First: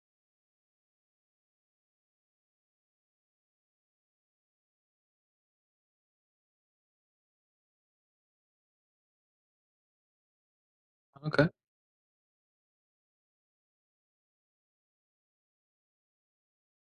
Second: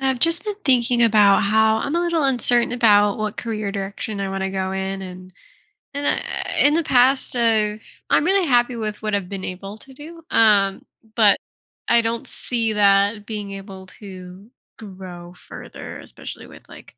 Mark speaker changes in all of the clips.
Speaker 1: I've just been thinking about how I'm a little uncertain about what career direction I want to go in, and I, in the past, I'm really happy with what I've been able to do. But
Speaker 2: Okay,
Speaker 1: I don't see that being able to grow further, especially with like.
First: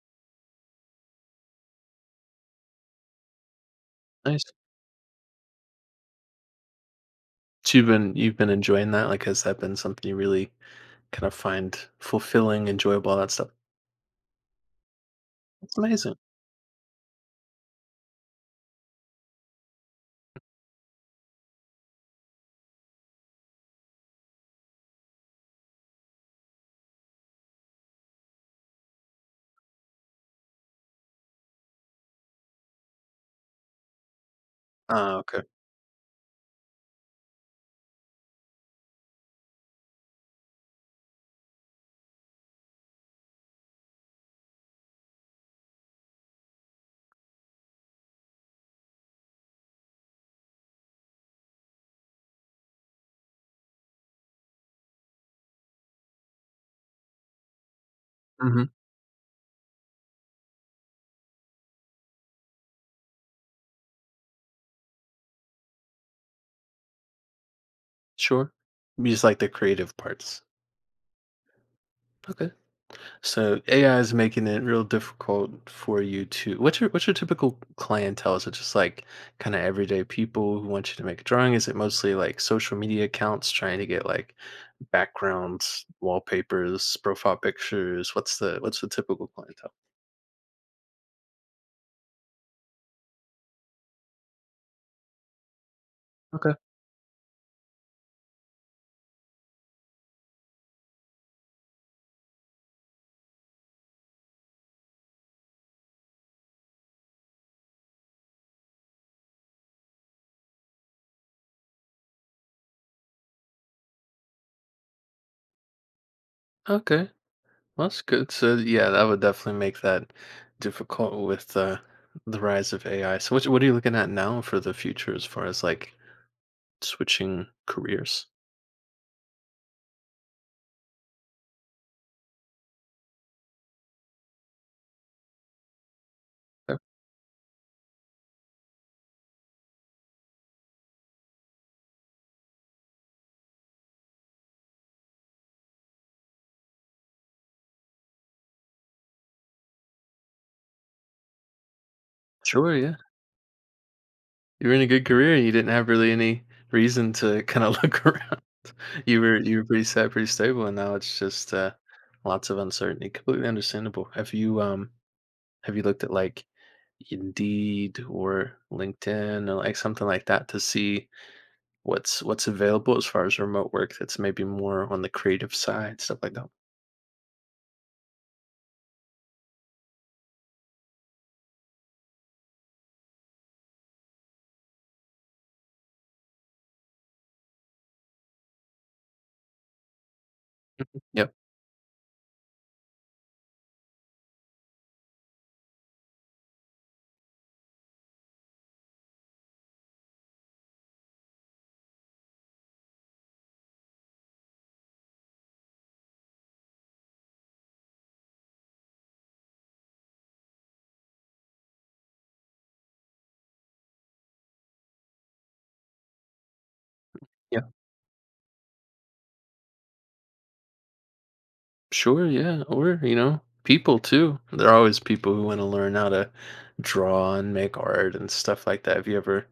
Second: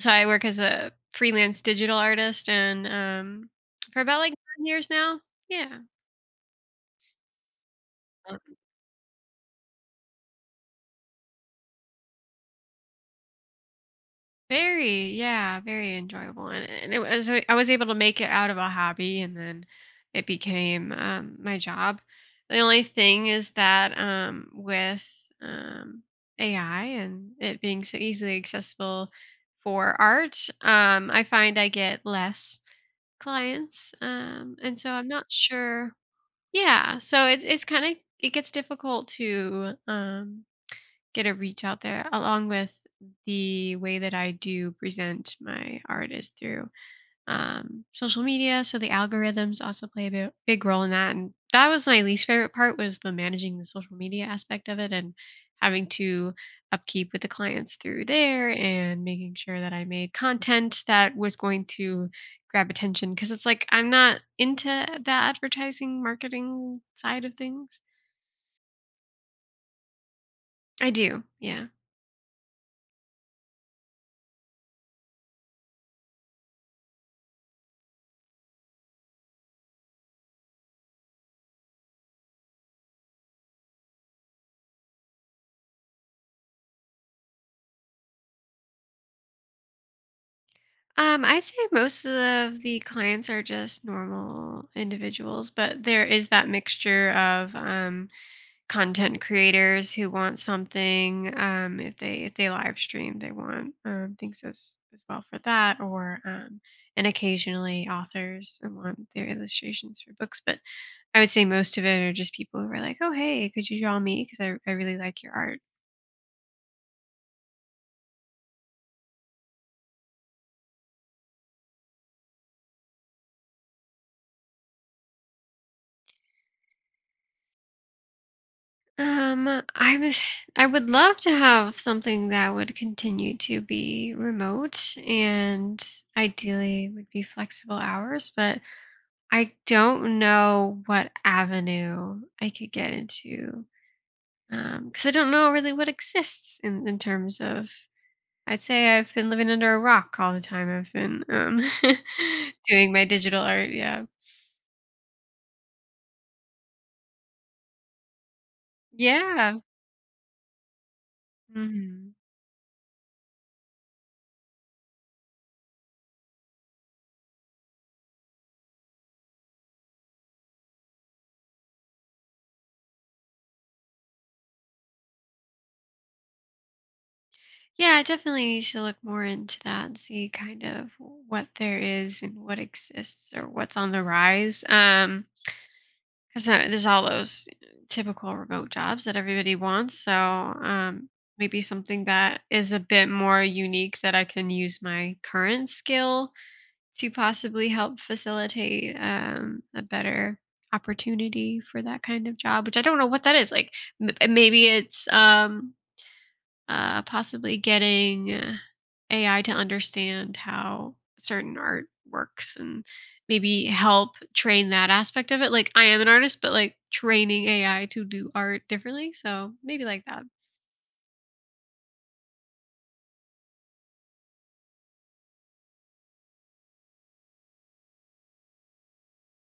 Speaker 1: So I work as a freelance digital artist, and for about like
Speaker 2: nice.
Speaker 1: 9 years now. Yeah.
Speaker 2: So you've been enjoying that? Like, has that been something you really kind of find fulfilling, enjoyable, all that stuff?
Speaker 1: Very, yeah,
Speaker 2: It's
Speaker 1: very
Speaker 2: amazing.
Speaker 1: enjoyable, and it was I was able to make it out of a hobby, and then it became my job. The only thing is that with um, AI and it being so easily accessible for art, I find I get less clients, and so I'm
Speaker 2: Ah,
Speaker 1: not
Speaker 2: okay.
Speaker 1: sure. Yeah, so it's kind of it gets difficult to get a reach out there along with the way that I do present my art is through social media. So the algorithms also play a big role in that. And that was my least favorite part was the managing the social media aspect of it and having to upkeep with the clients through there
Speaker 2: Hmm.
Speaker 1: and making sure that I made content that was going to grab attention because it's like I'm not into the advertising marketing side of things.
Speaker 2: Sure. You just like the creative parts.
Speaker 1: I do. Yeah.
Speaker 2: Okay. So AI is making it real difficult for you to. What's your typical clientele? Is it just like kind of everyday people who want you to make a drawing? Is it mostly like social media accounts trying to get like backgrounds, wallpapers, profile pictures? What's the typical clientele?
Speaker 1: I'd say most of the clients are just normal individuals, but there is that
Speaker 2: Okay.
Speaker 1: mixture of content creators who want something. If they live stream, they want things as well for that, or and occasionally authors and want their illustrations for books. But I would say most of it are just people who are like, "Oh, hey, could you draw me? Because I really like your art."
Speaker 2: Okay. That's good. So yeah, that would definitely make that difficult with the rise of AI. So what are you looking at now for the future as far as like switching careers?
Speaker 1: Um, I was I would love to have something that would continue to be remote and
Speaker 2: Okay.
Speaker 1: ideally would be flexible hours, but I don't know what avenue I could get into. Because I don't know really what exists in terms of I'd say I've been living under a rock all the time. I've been
Speaker 2: Sure,
Speaker 1: doing
Speaker 2: yeah.
Speaker 1: my digital art, yeah.
Speaker 2: You were in a good career, and you didn't have really any reason to kind of look around. You were you
Speaker 1: Yeah.
Speaker 2: were pretty set, pretty stable, and now it's just
Speaker 1: Mhm.
Speaker 2: lots of uncertainty. Completely understandable. Have you looked at like Indeed or LinkedIn or like something like that to see what's available as far as remote work that's maybe more on the creative side, stuff like that?
Speaker 1: Yeah, I definitely need to look more into that and see kind of what there is and what exists or what's on the rise. Because there's all those typical remote jobs that everybody wants. So,
Speaker 2: Yep.
Speaker 1: maybe something that is a bit more unique that I can use my current skill to possibly help facilitate a better opportunity for that kind of job, which I don't know what that is. Like maybe it's possibly getting AI to understand how certain art works and maybe help train that aspect of it. Like, I am an artist, but like training
Speaker 2: Yeah.
Speaker 1: AI to do art differently. So maybe like that.
Speaker 2: Sure, yeah, or, you know, people too. There are always people who wanna learn how to draw and make art and stuff like that. Have you ever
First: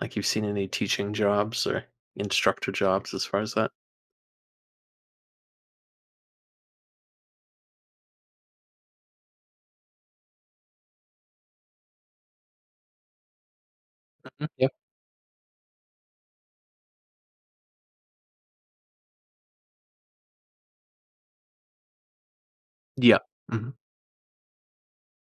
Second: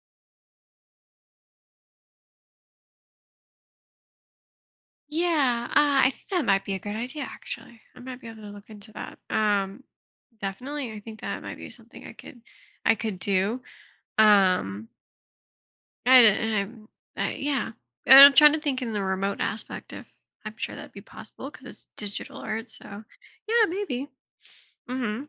Speaker 2: like, you've seen any teaching jobs or instructor jobs as far as that?
Speaker 1: Yeah, I think that might be a good idea, actually. I might be able to look into that. Definitely. I think that might be something I could do.
Speaker 2: Mhm, yep.
Speaker 1: Um, I I'm yeah. I'm trying to think in the remote aspect if I'm sure that'd be possible because it's digital art. So
Speaker 2: Yeah.
Speaker 1: yeah,
Speaker 2: Mhm.
Speaker 1: maybe. hmm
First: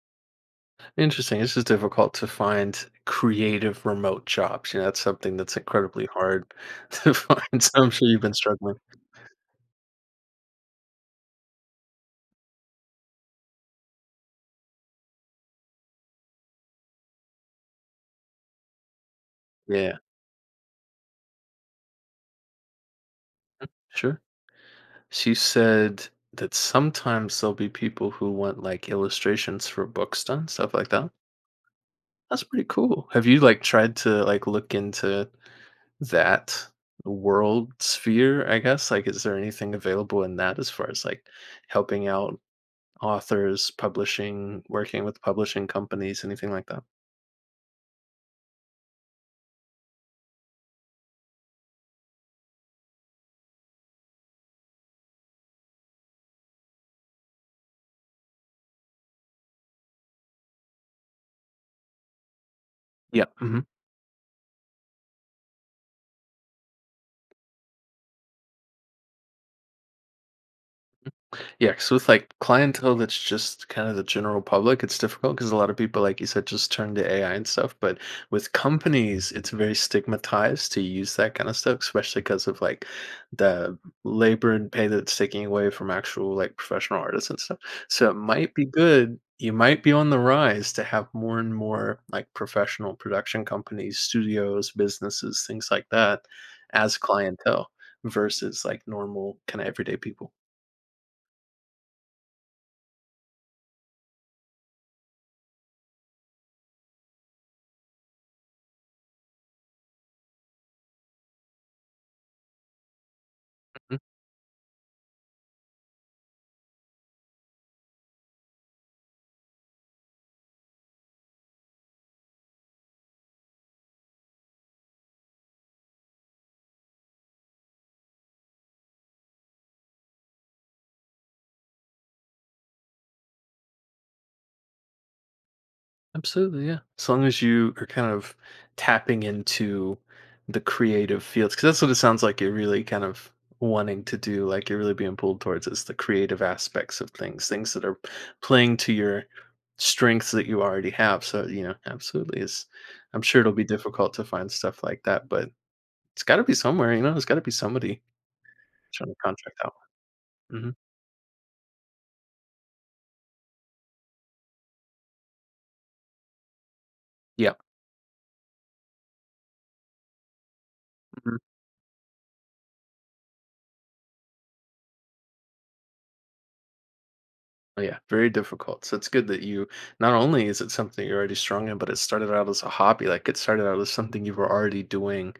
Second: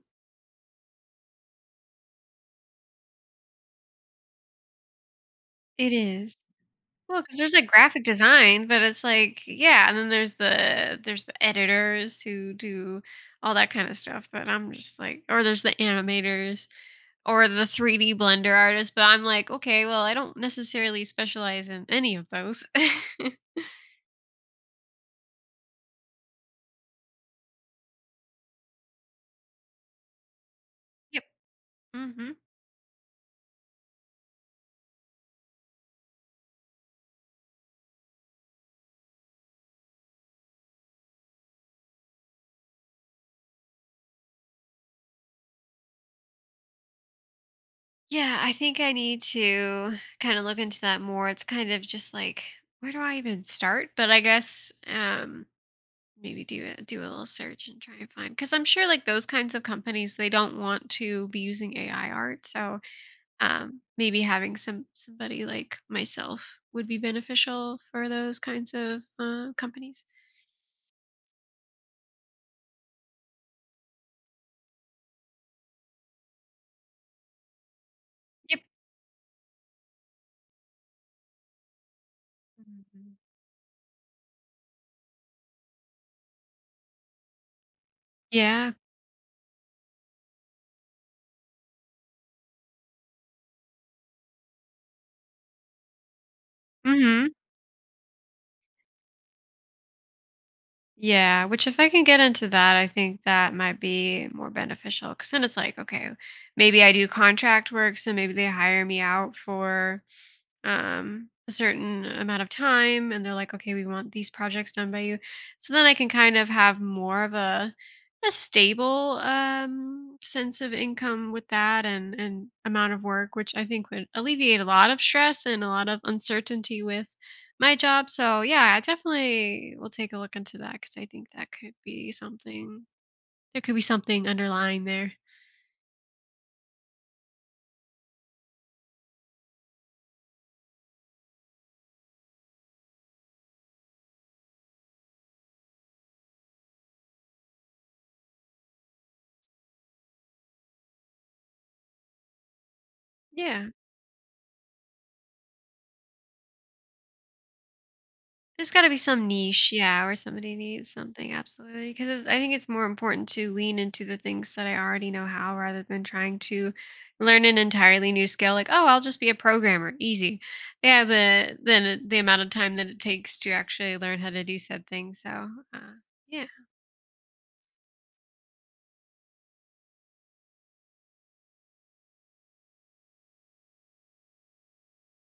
Speaker 2: Interesting, it's just difficult to find creative remote jobs, you know, that's something that's
Speaker 1: It
Speaker 2: incredibly
Speaker 1: is.
Speaker 2: hard to
Speaker 1: Well, because there's
Speaker 2: find,
Speaker 1: like
Speaker 2: so I'm
Speaker 1: graphic
Speaker 2: sure you've been
Speaker 1: design,
Speaker 2: struggling.
Speaker 1: but it's like yeah, and then there's the editors who do all that kind of stuff. But I'm just like, or there's the animators or the 3D blender artists. But I'm like, okay,
Speaker 2: Yeah.
Speaker 1: well, I don't necessarily specialize in any of those.
Speaker 2: Sure. She said that sometimes there'll be people who want like illustrations for books done, stuff like that.
Speaker 1: Yep. hmm
Speaker 2: That's pretty cool. Have you like tried to like look into that world sphere, I guess? Like is there anything available in that as far as like helping out authors, publishing, working with publishing companies, anything like that?
Speaker 1: Yeah, I think I need to kind of look into that more. It's kind of just like, where do I even start? But I guess maybe do a little search and try and find cuz I'm sure like those kinds of companies they don't want to be using AI art. So,
Speaker 2: Yeah. Mm-hmm.
Speaker 1: maybe having somebody like myself would be beneficial for those kinds of companies.
Speaker 2: Yeah, yeah, 'cause with like clientele that's just kind of the general public, it's difficult because a lot of people, like you said, just turn to AI and stuff. But with
Speaker 1: Yep.
Speaker 2: companies, it's very stigmatized to use that kind of stuff, especially because of like
Speaker 1: Mhm.
Speaker 2: the labor and pay that's taking away from actual like professional artists and stuff. So it might be
Speaker 1: Yeah.
Speaker 2: good. You might be on the rise to have more and more like professional production companies, studios, businesses, things like that as
Speaker 1: Mhm.
Speaker 2: clientele versus like normal kind of everyday people.
Speaker 1: Yeah, which if I can get into that, I think that might be more beneficial because then it's like, okay, maybe I do contract work, so maybe they hire me out for a certain amount of time and they're like okay we want these projects done by you so then I can kind of have more of a stable sense of income with that and amount of work which I think would alleviate a lot of stress and a lot of uncertainty with my job. So yeah, I definitely will take a look into that because I think that could be something there could be something underlying there,
Speaker 2: Absolutely, yeah. As long as you are kind of tapping into the creative fields, because that's what it sounds like you're really kind of wanting to do, like you're really being pulled towards is the creative aspects of things, things that are playing to your strengths that you already have. So, you know, absolutely is I'm sure it'll be
Speaker 1: yeah.
Speaker 2: difficult to find stuff like that, but it's gotta be somewhere, you know, there's gotta be somebody
Speaker 1: There's gotta be
Speaker 2: trying to
Speaker 1: some
Speaker 2: contract
Speaker 1: niche,
Speaker 2: out.
Speaker 1: yeah, where somebody
Speaker 2: Hmm.
Speaker 1: needs something, absolutely. Because I think it's more important to lean into the things that I already know how rather than trying to learn
Speaker 2: Yeah.
Speaker 1: an entirely new skill, like, "Oh, I'll just be a programmer, easy." Yeah, but then the amount of time that it takes to actually learn how to do said thing, so, yeah.
Speaker 2: Oh, yeah, very difficult. So it's good that you not only is it something you're already strong in, but it started out as a hobby. Like it started out as something you were already doing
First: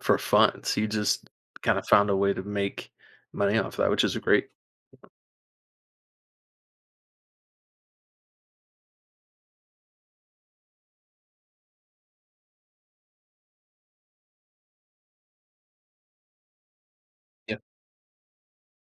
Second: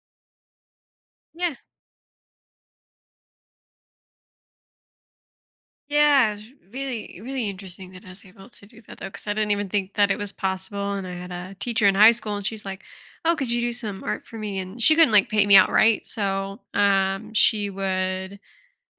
Speaker 2: for fun. So you just
Speaker 1: Yeah.
Speaker 2: kind of found a way to make money off that, which is great.
Speaker 1: Yeah, it was really, really interesting that I was able to do that though, because I didn't even think that it was possible. And I had a teacher in high school, and she's like, "Oh, could you do some art for me?" And she couldn't like pay me outright, so um,
Speaker 2: Yeah,
Speaker 1: she would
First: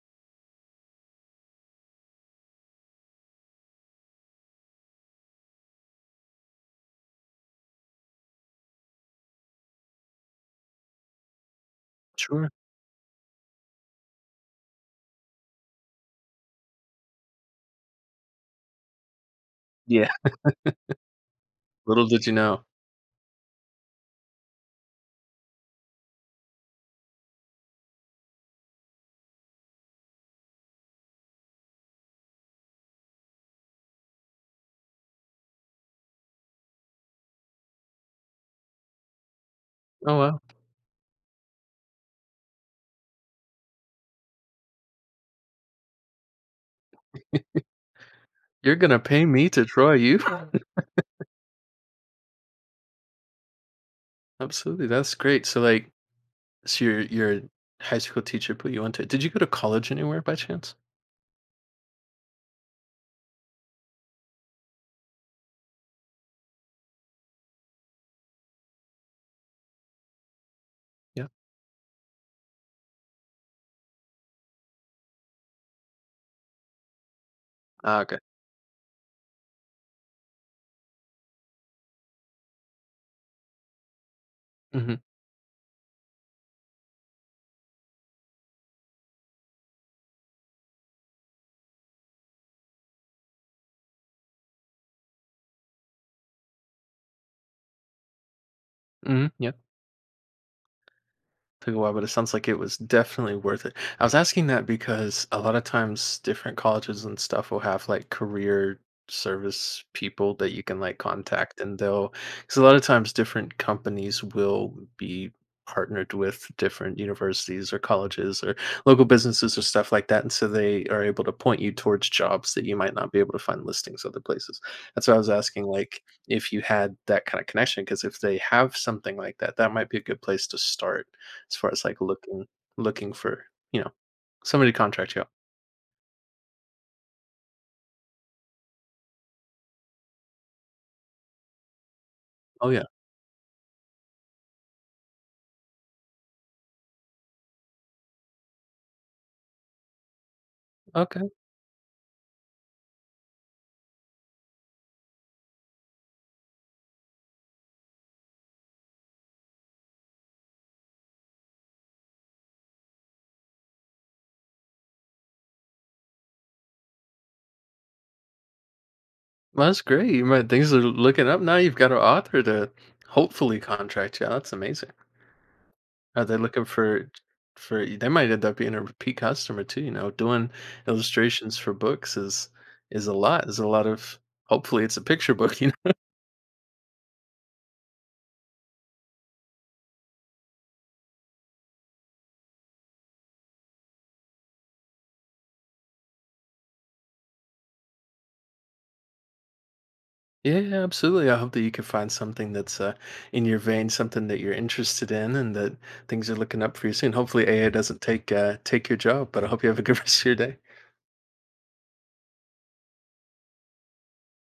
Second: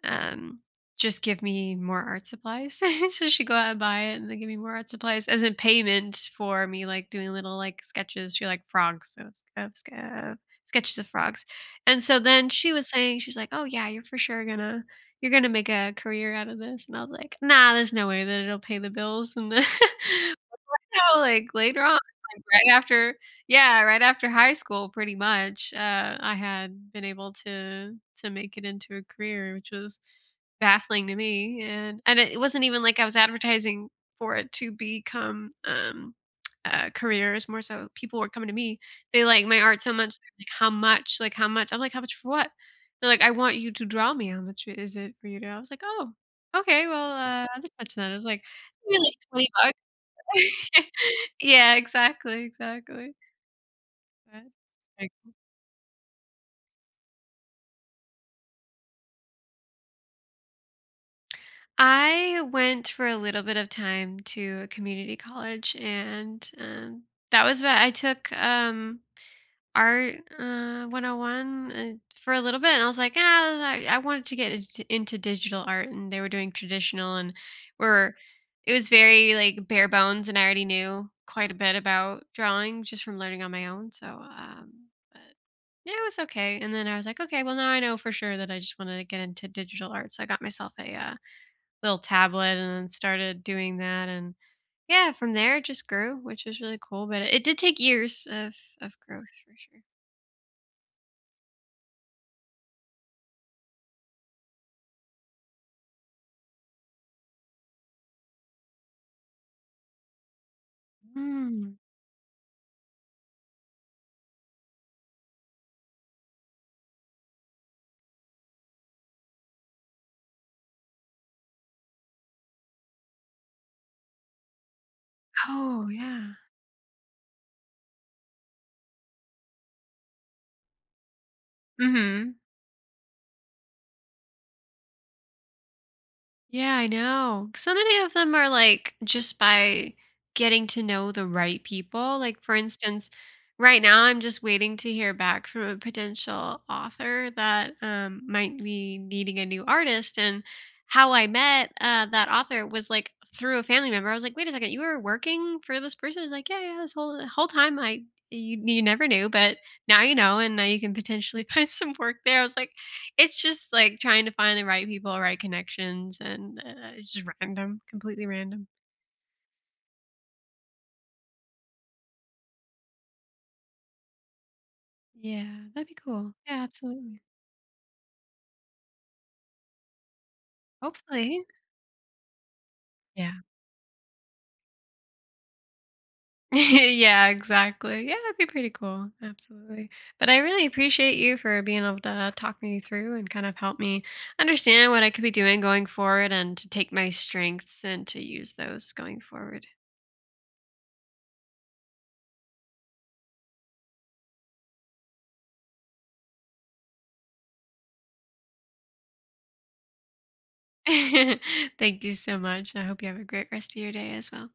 Speaker 1: um, just give me more art supplies. So she'd go out and buy it and then give me more art supplies as in payment for me like doing little like sketches. She like frogs of sketches of frogs. And so
Speaker 2: sure.
Speaker 1: then she was saying, she's like, "Oh yeah, you're for sure gonna you're gonna make a career out of this." And I was like, nah, there's no way that it'll pay the bills and the
Speaker 2: Yeah.
Speaker 1: no, like, later on,
Speaker 2: Little did you
Speaker 1: like,
Speaker 2: know.
Speaker 1: right after yeah, right after high school, pretty much, I had been able to make it into a career, which was baffling to me, and it wasn't even like I was advertising for it to become, a career. It's more so people were coming to me. They like my art so much,
Speaker 2: Oh
Speaker 1: they're
Speaker 2: well,
Speaker 1: like, "How much? Like, how much?" I'm like, "How much for what?" They're like, "I want you to draw me. How much is it for you to" I was like, "Oh, okay, well, this much then." I was like,
Speaker 2: you're gonna
Speaker 1: really
Speaker 2: pay me
Speaker 1: 20
Speaker 2: to
Speaker 1: bucks.
Speaker 2: draw you?
Speaker 1: Yeah, exactly, exactly. Right.
Speaker 2: Absolutely,
Speaker 1: Like
Speaker 2: that's great. So like, so your high school teacher put you onto it. Did you go to college anywhere by chance?
Speaker 1: I went for a little bit of time to a community college, and, that was what I took, Art,
Speaker 2: Yeah.
Speaker 1: 101, for a little bit, and I was like, "Ah, I wanted to get into digital art," and they were doing traditional and
Speaker 2: Ah,
Speaker 1: were
Speaker 2: okay.
Speaker 1: it was very, like, bare bones, and I already knew quite a bit about drawing just from learning on my own, so,
Speaker 2: Mm-hmm.
Speaker 1: yeah, it was okay, and then I was like, "Okay, well, now I know for sure that I just wanna get into digital art," so I got myself a, little tablet and then started doing that, and yeah, from there it just grew, which was really cool, but it did take years of
Speaker 2: Mm-hmm.
Speaker 1: growth
Speaker 2: Yeah.
Speaker 1: for sure.
Speaker 2: Took a while, but it sounds like it was definitely worth it. I was asking that because a lot of times different colleges and stuff will have like career service people that you can like contact and
Speaker 1: Mm.
Speaker 2: they'll because a lot of times different companies will be partnered with different universities or colleges or local businesses or stuff like that, and so they are able to point you towards jobs that you might not be able to find listings other places. That's why I was asking
Speaker 1: Oh,
Speaker 2: like
Speaker 1: yeah.
Speaker 2: if you had that kind of connection, because if they have something like that, that might be a good place to start as far as, like,
Speaker 1: Mhm.
Speaker 2: looking for, you know, somebody to contract you out.
Speaker 1: Yeah, I know. So many of them are like just by getting to know the right people. Like, for
Speaker 2: Oh, yeah.
Speaker 1: instance, right now I'm just waiting to hear back from a potential author that might be needing a new artist. And how I
Speaker 2: Okay.
Speaker 1: met that author was like through a family member. I was like, wait a second, you were working for this person? It's like, yeah, yeah, this whole time I you you never knew, but now you know, and now you can potentially find some work there. I was like, it's just, like, trying to find the right people, right connections, and, it's just random, completely random.
Speaker 2: Well, that's great. You might things are looking up now. You've got an author to hopefully contract you out. That's amazing.
Speaker 1: Yeah, that'd be
Speaker 2: Are
Speaker 1: cool.
Speaker 2: they
Speaker 1: Yeah,
Speaker 2: looking
Speaker 1: absolutely.
Speaker 2: for they might end up being a repeat customer too, you know, doing
Speaker 1: Hopefully.
Speaker 2: illustrations for books is a
Speaker 1: Yeah.
Speaker 2: lot. There's a lot of hopefully it's a picture book, you
Speaker 1: Yeah, exactly. Yeah, that'd be pretty cool, absolutely. But I really appreciate you for being able to talk me through and kind of help me understand what I could be doing going forward and to take my strengths and to use those going forward.
Speaker 2: yeah, yeah, absolutely. I hope that you can find something that's in your vein, something that you're interested in, and that things are looking up for you soon. Hopefully, AA doesn't take take your job, but I hope you have a good rest of your day.
Speaker 1: Thank you so much. I hope you have a great rest of your day as well.